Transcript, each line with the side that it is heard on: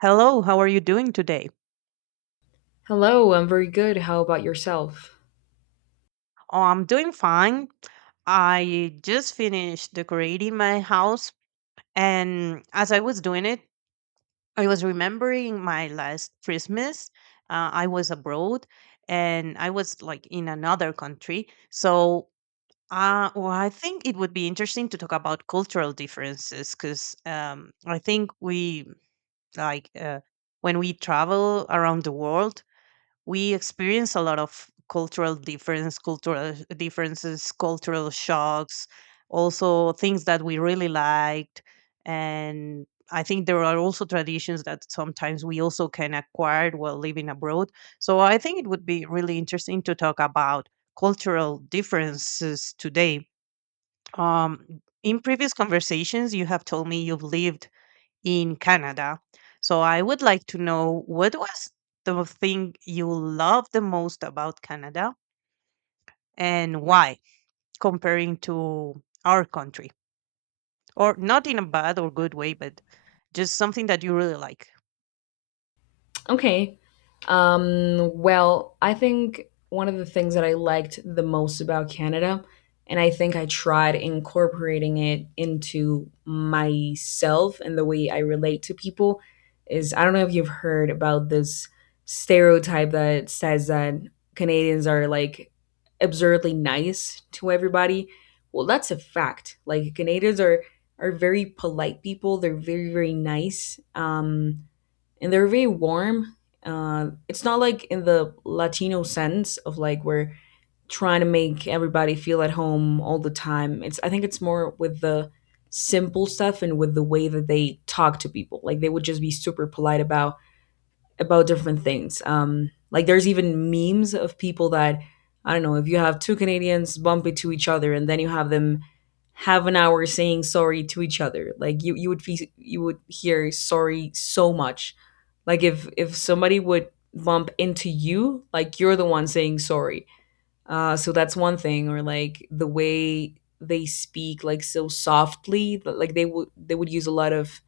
right: Hello, how are you doing today?
left: Hello, I'm very good. How about yourself?
right: Oh, I'm doing fine. I just finished decorating my house, and as I was doing it, I was remembering my last Christmas. I was abroad, and I was like in another country. So, I think it would be interesting to talk about cultural differences because I think we like uh, when we travel around the world, we experience a lot of cultural differences, cultural shocks, also things that we really liked. And I think there are also traditions that sometimes we also can acquire while living abroad. So I think it would be really interesting to talk about cultural differences today. Um, in previous conversations, you have told me you've lived in Canada. So I would like to know what was the thing you love the most about Canada and why, comparing to our country, or not in a bad or good way, but just something that you really like.
left: Okay. Well, I think one of the things that I liked the most about Canada, and I think I tried incorporating it into myself and the way I relate to people, is I don't know if you've heard about this stereotype that says that Canadians are like absurdly nice to everybody. Well, that's a fact. Like Canadians are very polite people. They're very very nice. And they're very warm. It's not like in the Latino sense of like we're trying to make everybody feel at home all the time. It's I think it's more with the simple stuff and with the way that they talk to people. Like they would just be super polite about different things. Like there's even memes of people that I don't know if you have two Canadians bump into each other and then you have them have an hour saying sorry to each other. Like you would hear sorry so much. Like if somebody would bump into you, like you're the one saying sorry. So that's one thing. Or like the way they speak, like so softly, but like they would use a lot of,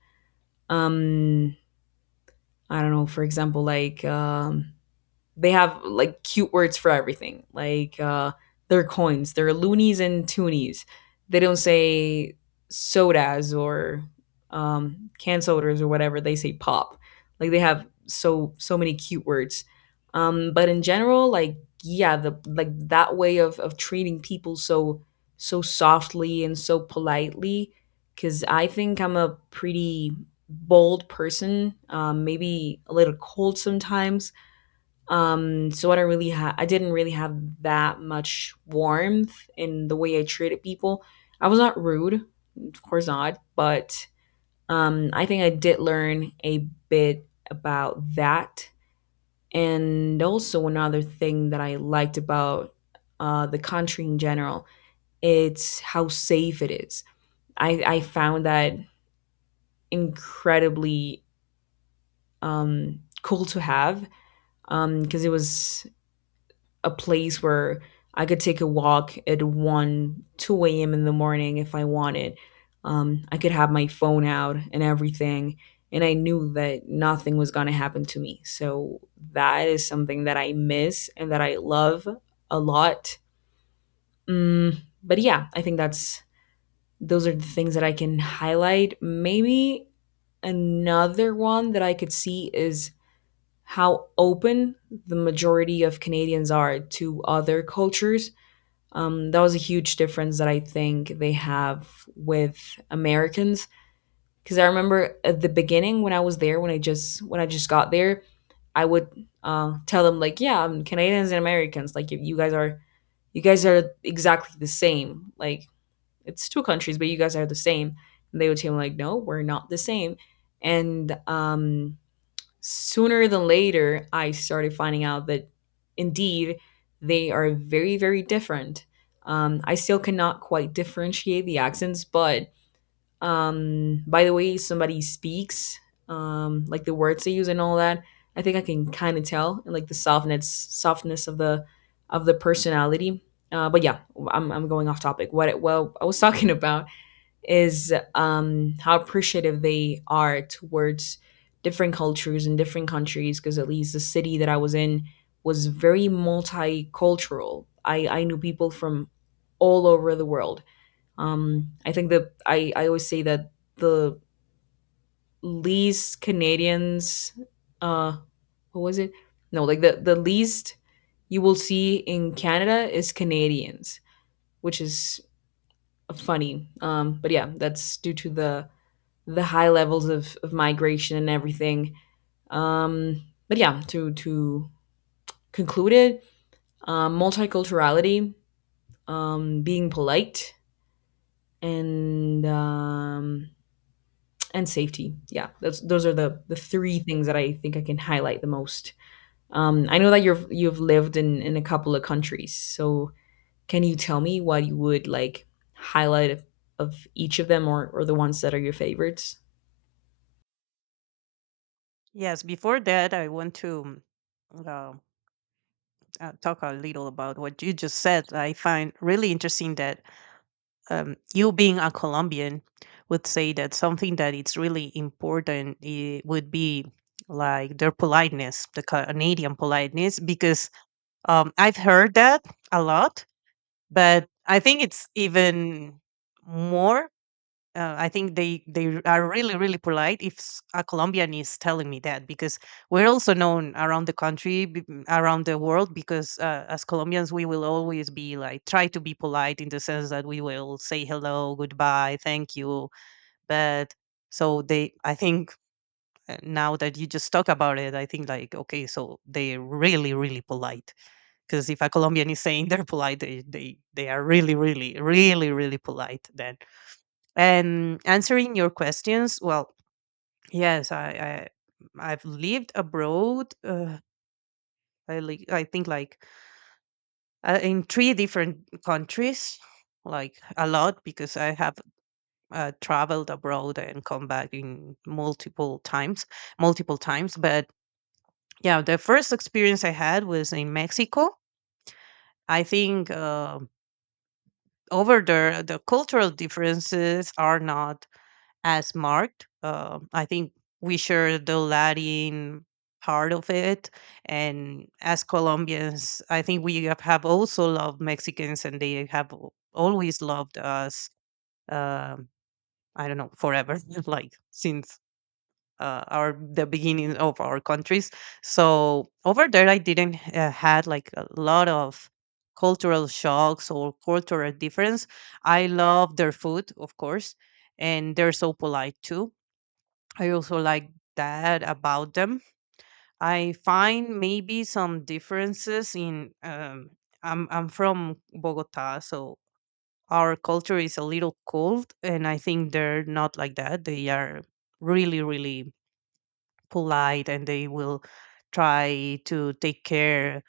left: um I don't know. For example, like, they have like cute words for everything, like, their coins are loonies and toonies. They don't say sodas or, canned sodas or whatever. They say pop. Like they have so many cute words. But in general, like, yeah, the, like, that way of treating people so so softly and so politely, because I think I'm a pretty bold person, maybe a little cold sometimes, so I didn't really have that much warmth in the way I treated people. I was not rude, of course not, but, I think I did learn a bit about that. And also another thing that I liked about, the country in general, it's how safe it is. I found that incredibly, cool to have, because it was a place where I could take a walk at 1, 2 a.m. in the morning if I wanted. I could have my phone out and everything. And I knew that nothing was going to happen to me. So that is something that I miss and that I love a lot. But yeah, I think that's those are the things that I can highlight. Maybe another one that I could see is how open the majority of Canadians are to other cultures. That was a huge difference that I think they have with Americans. Because I remember at the beginning when I was there, when I just got there, I would, tell them like, "Yeah, I'm Canadians and Americans. Like, you guys are exactly the same. Like, it's two countries, but you guys are the same." And they would tell me like, "No, we're not the same." And sooner than later, I started finding out that indeed they are very, very different. I still cannot quite differentiate the accents, but, by the way somebody speaks, like the words they use and all that, I think I can kind of tell, and like the softness of the personality. But yeah, I'm going off topic. What Well, I was talking about is, how appreciative they are towards different cultures and different countries. Because at least the city that I was in was very multicultural. I knew people from all over the world. I think that, I always say that the least Canadians, uh, what was it? No, like the least you will see in Canada is Canadians, which is funny. But yeah, that's due to the high levels of migration and everything. Um, but yeah, to conclude it, multiculturality, being polite, and um, and safety. Yeah, those are the three things that I think I can highlight the most. I know that you've lived in a couple of countries, so can you tell me what you would like highlight of each of them, or the ones that are your favorites?
right: Yes, before that, I want to uh, talk a little about what you just said. I find really interesting that you being a Colombian would say that something that it's really important would be like their politeness, the Canadian politeness, because I've heard that a lot, but I think it's even more I think they are really really polite. If a Colombian is telling me that, because we're also known around the country, around the world, because as Colombians we will always be like try to be polite in the sense that we will say hello, goodbye, thank you. But I think now that you just talk about it, I think like okay, so they're really really polite. Because if a Colombian is saying they're polite, they are really really really really polite then. And answering your questions, well, yes, I I've lived abroad. I think like in three different countries, like a lot because I have traveled abroad and come back in multiple times, multiple times. But yeah, the first experience I had was in Mexico. I think over there the cultural differences are not as marked. I think we share the Latin part of it, and as Colombians, I think we have also loved Mexicans, and they have always loved us. Um, I don't know forever, like since our the beginning of our countries. So over there, I didn't had like a lot of cultural shocks or cultural difference. I love their food, of course, and they're so polite too. I also like that about them. I find maybe some differences in. I'm from Bogota, so our culture is a little cold, and I think they're not like that. They are really really polite, and they will try to take care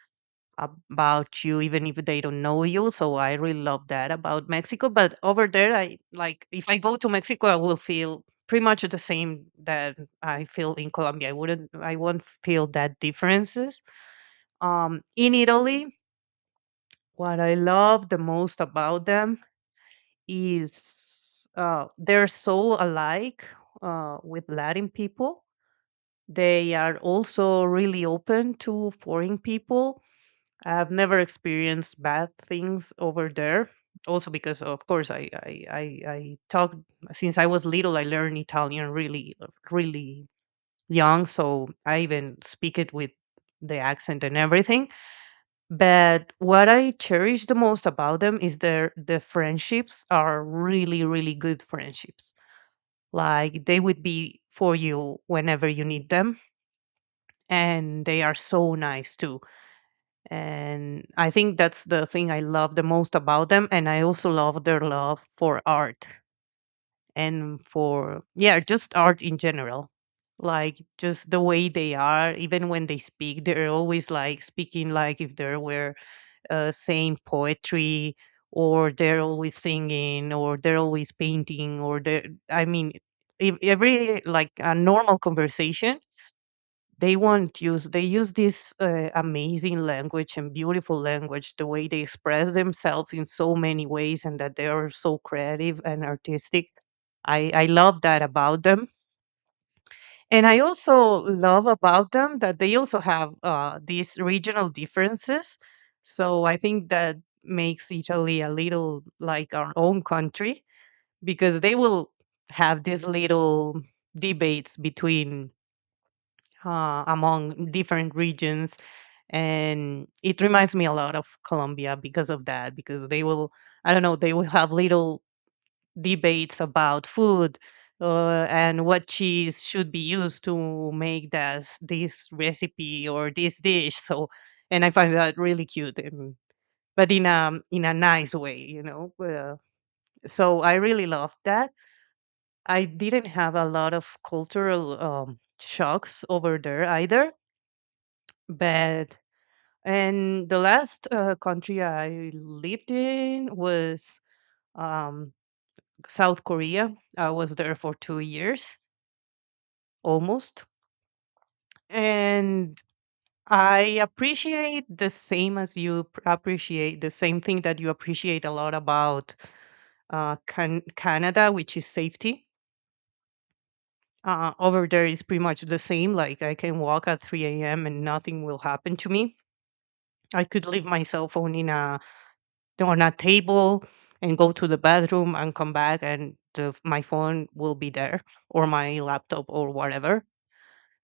right: about you even if they don't know you. So I really love that about Mexico, but over there, I like, if I go to Mexico I will feel pretty much the same that I feel in Colombia. I wouldn't I won't feel that differences. In Italy, what I love the most about them is they're so alike with Latin people. They are also really open to foreign people. I've never experienced bad things over there. Also because of course I talked, since I was little I learned Italian really really young, so I even speak it with the accent and everything. But what I cherish the most about them is the friendships are really really good friendships. Like they would be for you whenever you need them, and they are so nice too. And I think that's the thing I love the most about them. And I also love their love for art, and for, yeah, just art in general. Like just the way they are, even when they speak, they're always like speaking like if they were saying poetry, or they're always singing, or they're always painting, or they are, I mean, every like a normal conversation, they won't use they use this amazing language and beautiful language. The way they express themselves in so many ways, and that they are so creative and artistic, I love that about them. And I also love about them that they also have these regional differences. So I think that makes Italy a little like our own country, because they will have these little debates between, among different regions. And it reminds me a lot of Colombia because of that, because they will, I don't know, they will have little debates about food, and what cheese should be used to make this recipe or this dish. So, and I find that really cute and, but in a nice way, you know. So I really loved that. I didn't have a lot of cultural shocks over there either, but. And the last country I lived in was um, South Korea. I was there for 2 years almost. And I appreciate the same as you appreciate the same thing that you appreciate a lot about Canada, which is safety. Over there is pretty much the same. Like I can walk at 3 a.m. and nothing will happen to me. I could leave my cell phone in a, on a table, and go to the bathroom and come back, and my phone will be there, or my laptop or whatever.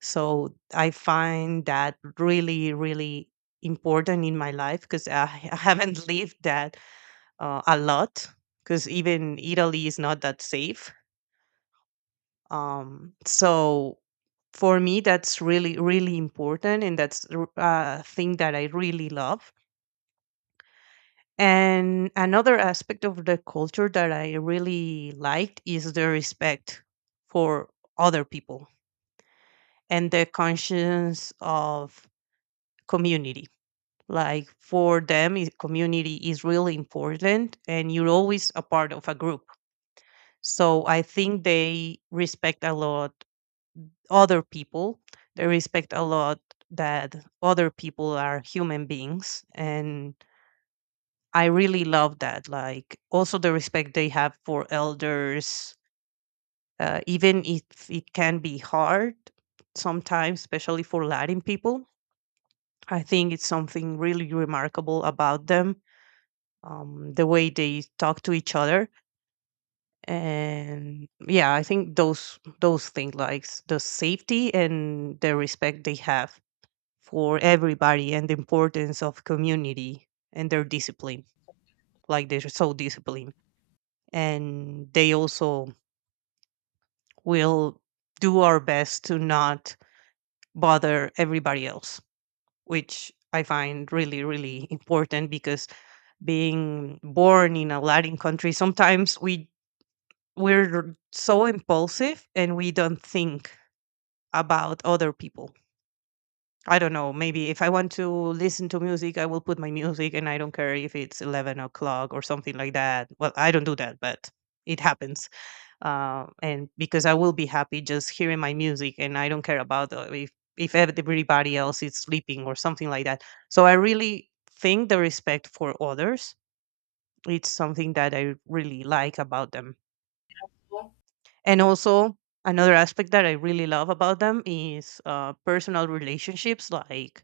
right: So I find that really really important in my life, because I haven't lived that a lot, because even Italy is not that safe. So for me that's really really important, and that's a thing that I really love. And another aspect of the culture that I really liked is the respect for other people and the conscience of community. Like for them, community is really important and you're always a part of a group. So I think they respect a lot other people. They respect a lot that other people are human beings, and I really love that. Like also the respect they have for elders, even if it can be hard sometimes, especially for Latin people. I think it's something really remarkable about them, the way they talk to each other. And yeah, I think those things like, the safety and the respect they have for everybody and the importance of community and their discipline. Like they're so disciplined. And they also will do our best to not bother everybody else, which I find really really important, because being born in a Latin country, sometimes we're so impulsive and we don't think about other people. I don't know, maybe if I want to listen to music, I will put my music and I don't care if it's 11 o'clock or something like that. Well, I don't do that, but it happens. And because I will be happy just hearing my music, and I don't care about if everybody else is sleeping or something like that. So I really think the respect for others, it's something that I really like about them. And also another aspect that I really love about them is personal relationships, like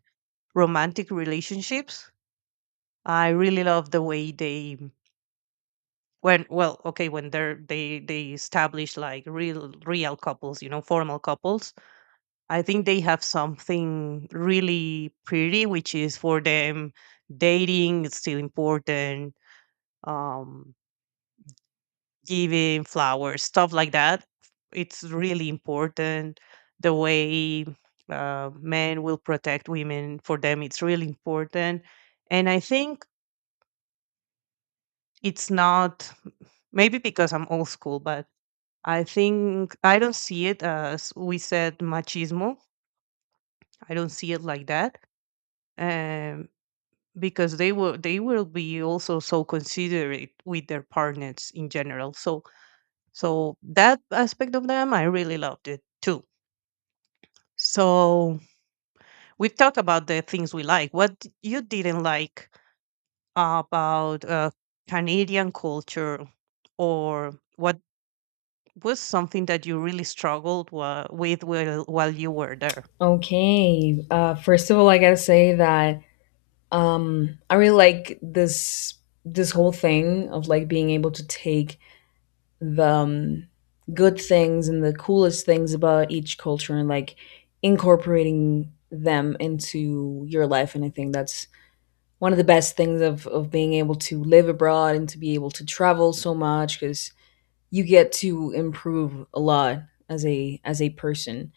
right: romantic relationships. I really love the way they, when, well, okay, when they're they establish like real real couples, you know, formal couples. I think they have something really pretty, which is, for them, dating is still important, um, giving flowers, stuff like that. It's really important. The way men will protect women, for them, it's really important. And I think it's not, maybe because I'm old school, but I think I don't see it as we said machismo. I don't see it like that. Um, because they will be also so considerate with their partners in general. So, so that aspect of them I really loved it too. So we talked about the things we like. What you didn't like about Canadian culture, or what was something that you really struggled with while you were there?
left: Okay. First of all, I gotta say that, I really like this whole thing of like being able to take the, good things and the coolest things about each culture and like incorporating them into your life, and I think that's one of the best things of being able to live abroad and to be able to travel so much because you get to improve a lot as a person.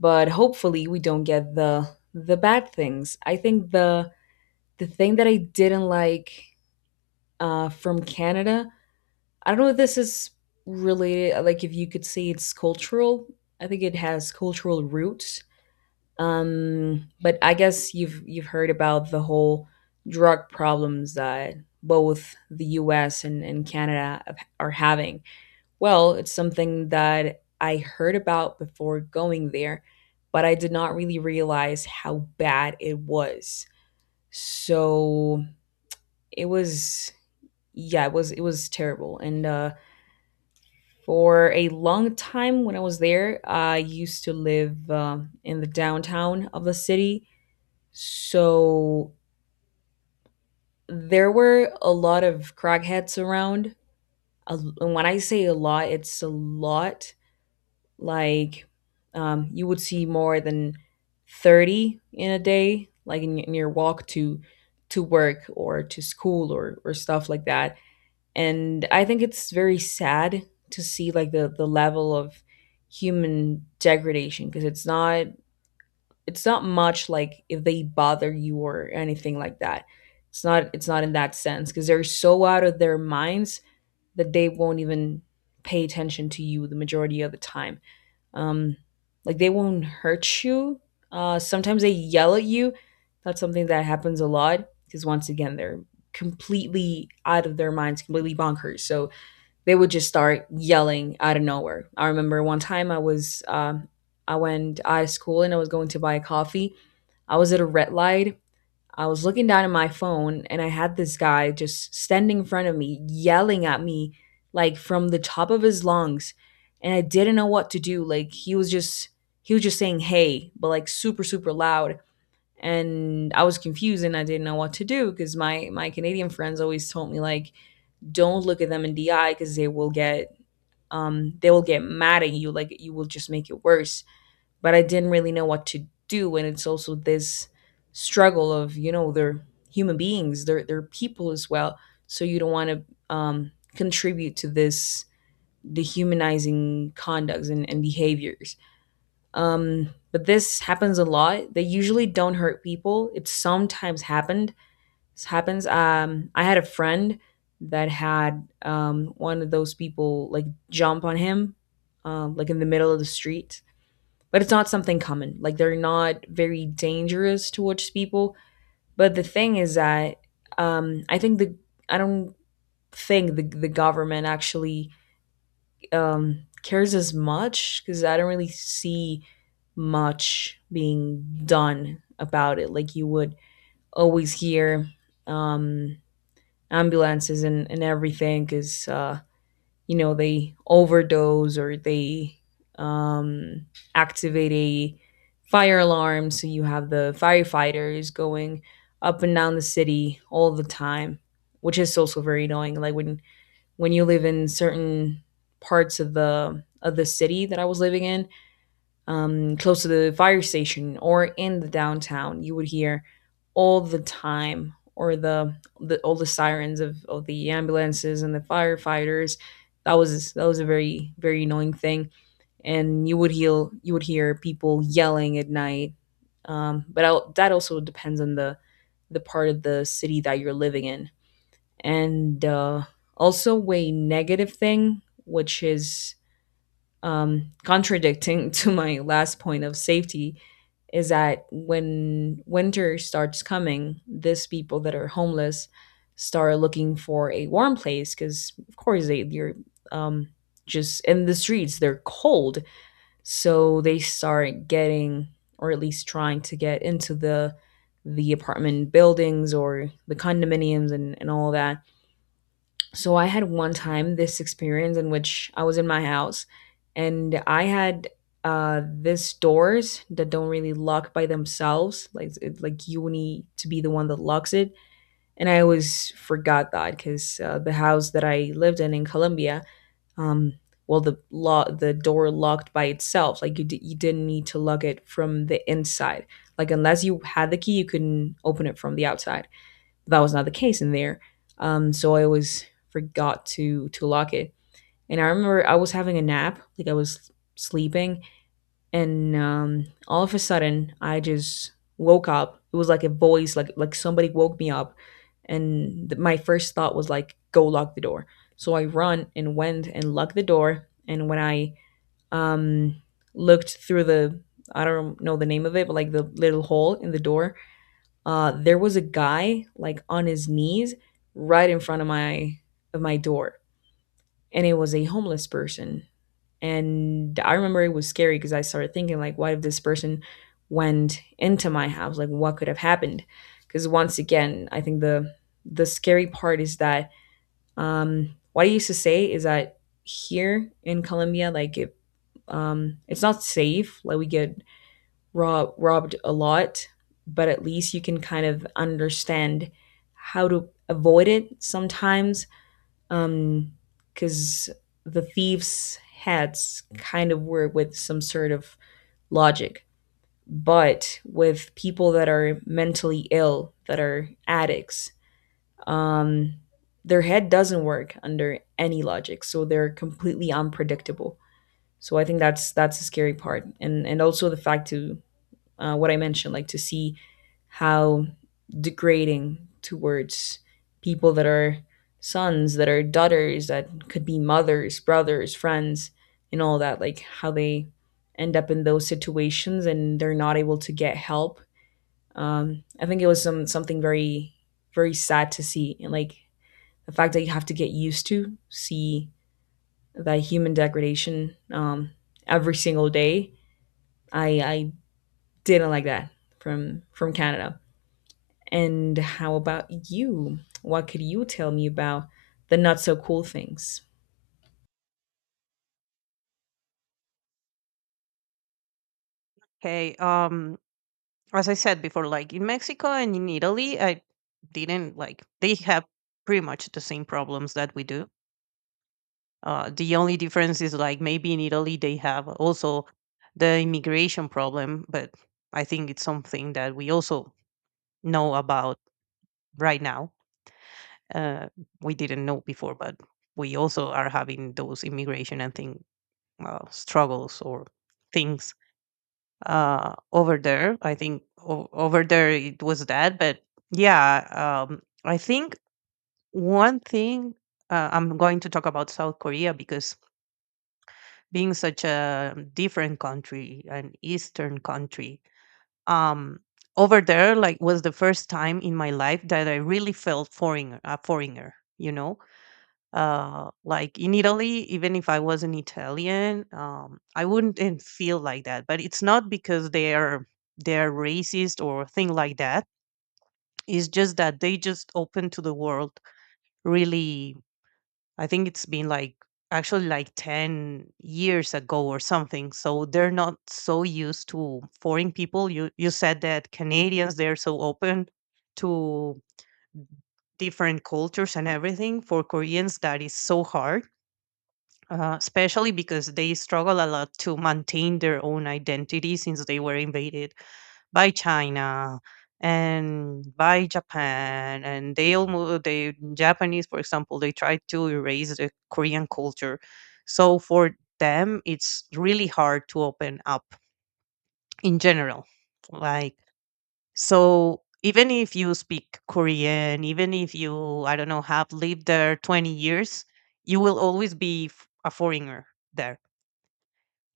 left: But hopefully we don't get the bad things. I think the thing that I didn't like, from Canada, I don't know if this is related, like if you could say it's cultural. I think it has cultural roots. But I guess you've heard about the whole drug problems that both the U.S. and Canada are having. Well, it's something that I heard about before going there, but I did not really realize how bad it was. So it was yeah, it was terrible. And for a long time when I was there, I used to live, in the downtown of the city, so there were a lot of crackheads around. And when I say a lot, it's a lot. Like, you would see more than 30 in a day, like in your walk to work or to school or stuff like that. And I think it's very sad to see like the level of human degradation, because it's not, much like if they bother you or anything like that. It's not, in that sense, because they're so out of their minds that they won't even pay attention to you the majority of the time. um like they won't hurt you. Sometimes they yell at you. That's something that happens a lot because, once again, they're completely out of their minds, completely bonkers, so they would just start yelling out of nowhere. I remember one time I went out of school and I was going to buy a coffee. I was at a red light. I was looking down at my phone and I had this guy just standing in front of me yelling at me, like from the top of his lungs, and I didn't know what to do. Like he was just saying, "Hey," but like super super loud, and I was confused and I didn't know what to do because my Canadian friends always told me, like, don't look at them in the eye because they will get mad at you. Like you will just make it worse. But I didn't really know what to do, and it's also this struggle of, they're human beings, they're people as well. So you don't want to, contribute to this dehumanizing conducts and behaviors. But this happens a lot. They usually don't hurt people. It sometimes happened, this happens. I had a friend that had, one of those people, like, jump on him, like in the middle of the street. But it's not something common. Like they're not very dangerous towards people. But the thing is that, I think the, I don't the government actually, cares as much, because I don't really see much being done about it. Like you would always hear, um, ambulances and everything because, they overdose or they, um, activate a fire alarm, so you have the firefighters going up and down the city all the time, which is also very annoying. Like when you live in certain parts of the city that I was living in, close to the fire station or in the downtown, you would hear all the time, or the all the sirens of the ambulances and the firefighters. That was a very very annoying thing, and you would hear, people yelling at night. But that also depends on the part of the city that you're living in, and, also a negative thing, which is, contradicting to my last point of safety, is that when winter starts coming, these people that are homeless start looking for a warm place because, of course, they're um, just in the streets. They're cold, so they start getting, or at least trying to get into the apartment buildings or the condominiums and all that. So I had one time this experience in which I was in my house and I had, this doors that don't really lock by themselves, like, like you need to be the one that locks it. And I always forgot that because, the house that I lived in Colombia, um well, the the door locked by itself, like, you didn't need to lock it from the inside. Like, unless you had the key, you couldn't open it from the outside. That was not the case in there. So I always forgot to lock it. And I remember I was having a nap, like I was sleeping, and, all of a sudden I just woke up. It was like a voice, like, somebody woke me up, and my first thought was like, "Go lock the door." So I run and went and locked the door. And when I, um, looked through the, I don't know the name of it, but, like, the little hole in the door, there was a guy like on his knees right in front of my, door, and it was a homeless person. And I remember it was scary because I started thinking, like, what if this person went into my house? Like, what could have happened? Because, once again, I think the scary part is that, what I used to say is that here in Colombia, like, it's not safe. Like, we get, robbed a lot, but at least you can kind of understand how to avoid it sometimes. Um, because the thieves' heads kind of work with some sort of logic. But with people that are mentally ill, that are addicts, um, their head doesn't work under any logic, so they're completely unpredictable. So I think that's, the scary part, and also the fact to, what I mentioned, like to see how degrading towards people that are sons, that are daughters, that could be mothers, brothers, friends, and all that, like how they end up in those situations and they're not able to get help. I think it was something very, very sad to see, and like the fact that you have to get used to see that human degradation, every single day. I didn't like that from Canada. And how about you? What could you tell me about the not so cool things?
right: Okay, as I said before, like in Mexico and in Italy, I didn't like, they have pretty much the same problems that we do. The only difference is like maybe in Italy they have also the immigration problem, but I think it's something that we also know about right now. Uh, we didn't know before, but we also are having those immigration and thing struggles or things over there. I think over there it was that. But yeah. I think one thing, I'm going to talk about South Korea because being such a different country, an eastern country. um Over there, like, was the first time in my life that I really felt foreigner a foreigner, you know. Like in Italy, even if I was an Italian, I wouldn't and feel like that, but it's not because they are they're racist or thing like that. It's just that they just open to the world, really. I think it's been like actually like 10 years ago or something, so they're not so used to foreign people. You said that Canadians, they're so open to different cultures and everything. For Koreans, that is so hard. Especially because they struggle a lot to maintain their own identity since they were invaded by China and by Japan. And they almost, the Japanese, for example, they tried to erase the Korean culture. So for them, it's really hard to open up in general. Like, so even if you speak Korean, even if you, I don't know, have lived there 20 years, you will always be a foreigner there,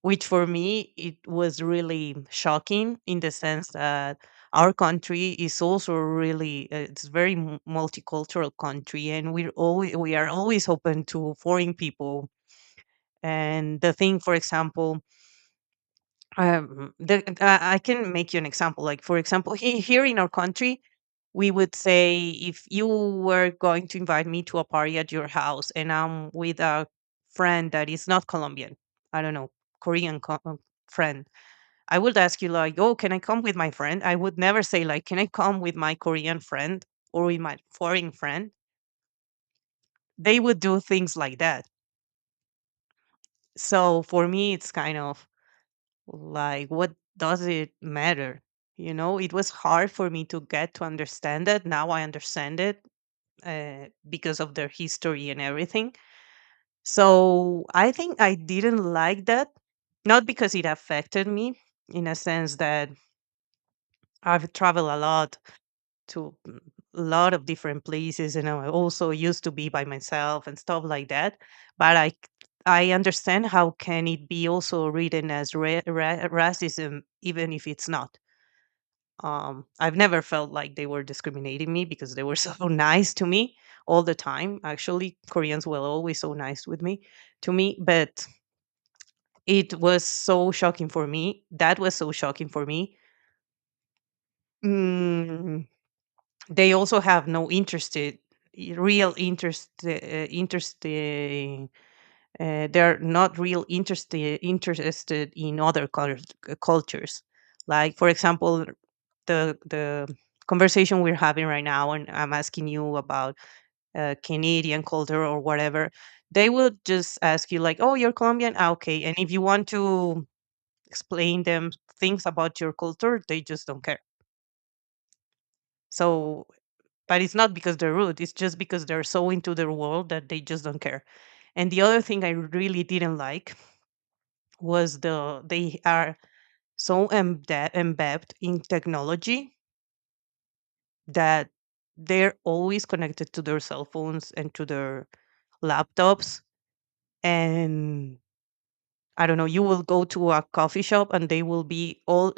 right: which for me it was really shocking in the sense that our country is also really it's very multicultural country, and we are always open to foreign people. And the thing, for example, I can make you an example. Like, for example, here in our country, we would say, if you were going to invite me to a party at your house and I'm with a friend that is not Colombian, I don't know, korean co- uh, friend, I would ask you like, "Oh, can I come with my friend?" I would never say like, "Can I come with my Korean friend or with my foreign friend?" They would do things like that. So for me, it's kind of like, what does it matter? You know, it was hard for me to get to understand it. Now I understand it, because of their history and everything. So I think I didn't like that, not because it affected me, in a sense that I've traveled a lot to a lot of different places, and I also used to be by myself and stuff like that. But I c- I understand how can it be also written as racism even if it's not. I've never felt like they were discriminating me because they were so nice to me all the time. Actually, Koreans were always so nice with me to me, but it was so shocking for me. That was so shocking for me. Mm, they also have no interested real interest, interesting they're not real interested in other cultures. Like, for example, the conversation we're having right now, and I'm asking you about Canadian culture or whatever. They will just ask you like, "Oh, you're Colombian, ah, okay," and if you want to explain them things about your culture, they just don't care. So, but it's not because they're rude, it's just because they're so into their world that they just don't care. And the other thing I really didn't like was they are so embedded in technology that they're always connected to their cell phones and to their laptops. And I don't know, you will go to a coffee shop and they will be all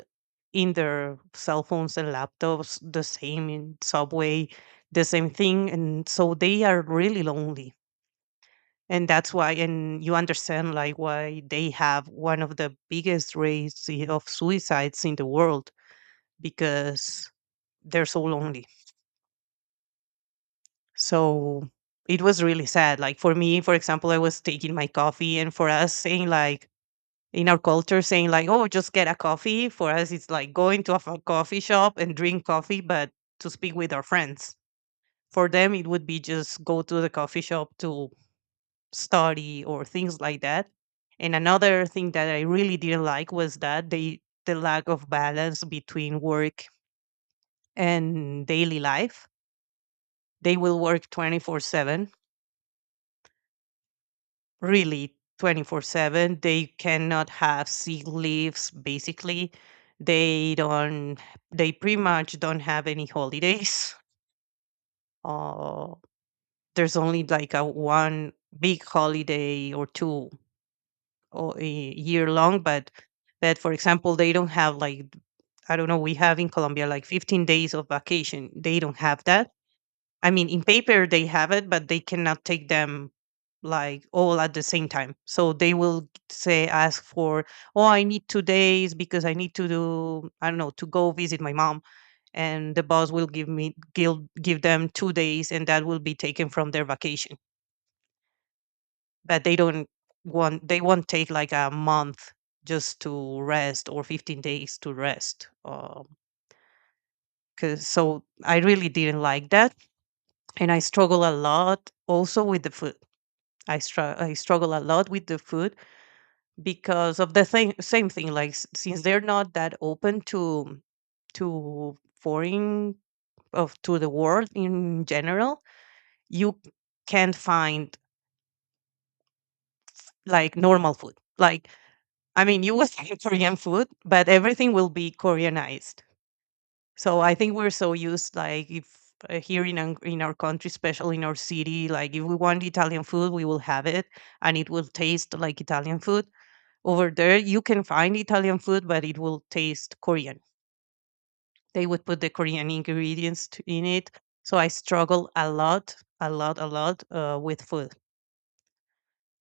right: in their cell phones and laptops, the same in subway, the same thing. And so they are really lonely, and that's why, and you understand like why they have one of the biggest rates of suicides in the world, because they're so lonely. So it was really sad. Like for me, for example, I was taking my coffee, and for us saying like, in our culture, saying like, oh, just get a coffee, for us it's like going to a coffee shop and drink coffee, but to speak with our friends. For them, it would be just go to the coffee shop to study or things like that. And another thing that I really didn't like was that the lack of balance between work and daily life. They will work 24/7, really, 24/7. They cannot have sick leaves basically. They don't they pretty much don't have any holidays. Uh, there's only like a one big holiday or two all, year long. But for example, they don't have like, I don't know. We have in Colombia like 15 days of vacation. They don't have that. I mean, in paper they have it, but they cannot take them like all at the same time. So they will say ask for, oh, I need 2 days because I need to do, I don't know, to go visit my mom, and the boss will give me give give them 2 days, and that will be taken from their vacation. But they don't want they won't take like a month just to rest, or 15 days to rest. 'Cause so I really didn't like that. And I struggle a lot also with the food. I struggle a lot with the food because of the thing, same thing. Like, since they're not that open to foreign, of to the world in general, you can't find like normal food. Like, I mean, you will say Korean food, but everything will be Koreanized. So I think we're so used, like, if here in our country, especially in our city, like if we want Italian food, we will have it, and it will taste like Italian food. Over there, you can find Italian food, but it will taste Korean. They would put the Korean ingredients in it. So I struggle a lot, a lot, a lot, with food.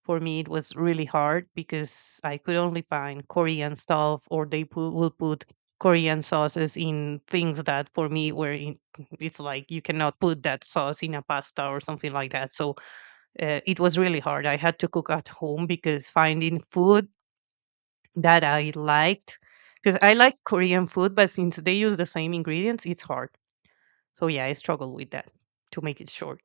right: For me it was really hard because I could only find Korean stuff, or they will put Korean sauces in things that for me it's like you cannot put that sauce in a pasta or something like that. So, it was really hard. I had to cook at home because finding food that I liked, because I like Korean food, but since they use the same ingredients, it's hard. So yeah, I struggle with that, to make it short.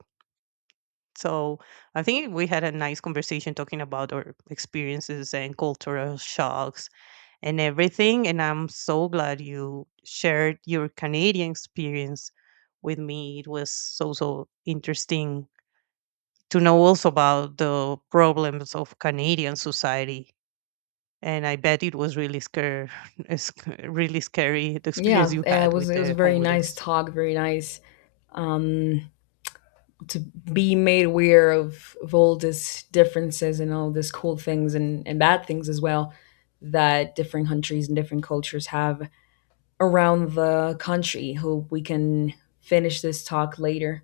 right: So I think we had a nice conversation talking about our experiences and cultural shocks and everything. And I'm so glad you shared your Canadian experience with me. It was so, so interesting to know also about the problems of Canadian society. And I bet it was really scary, really scary, the experience
left: Yeah,
right: you
left: it
right: had
left: was
right: with
left: it was a
right: the
left: very nice
right: homeless.
left: talk, very nice, um, to be made aware of, all these differences and all these cool things and bad things as well that different countries and different cultures have around the country. Hope we can finish this talk later.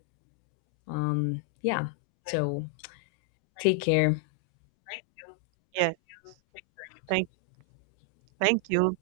left: Yeah, so take care.
right: Yeah. Thank, thank you.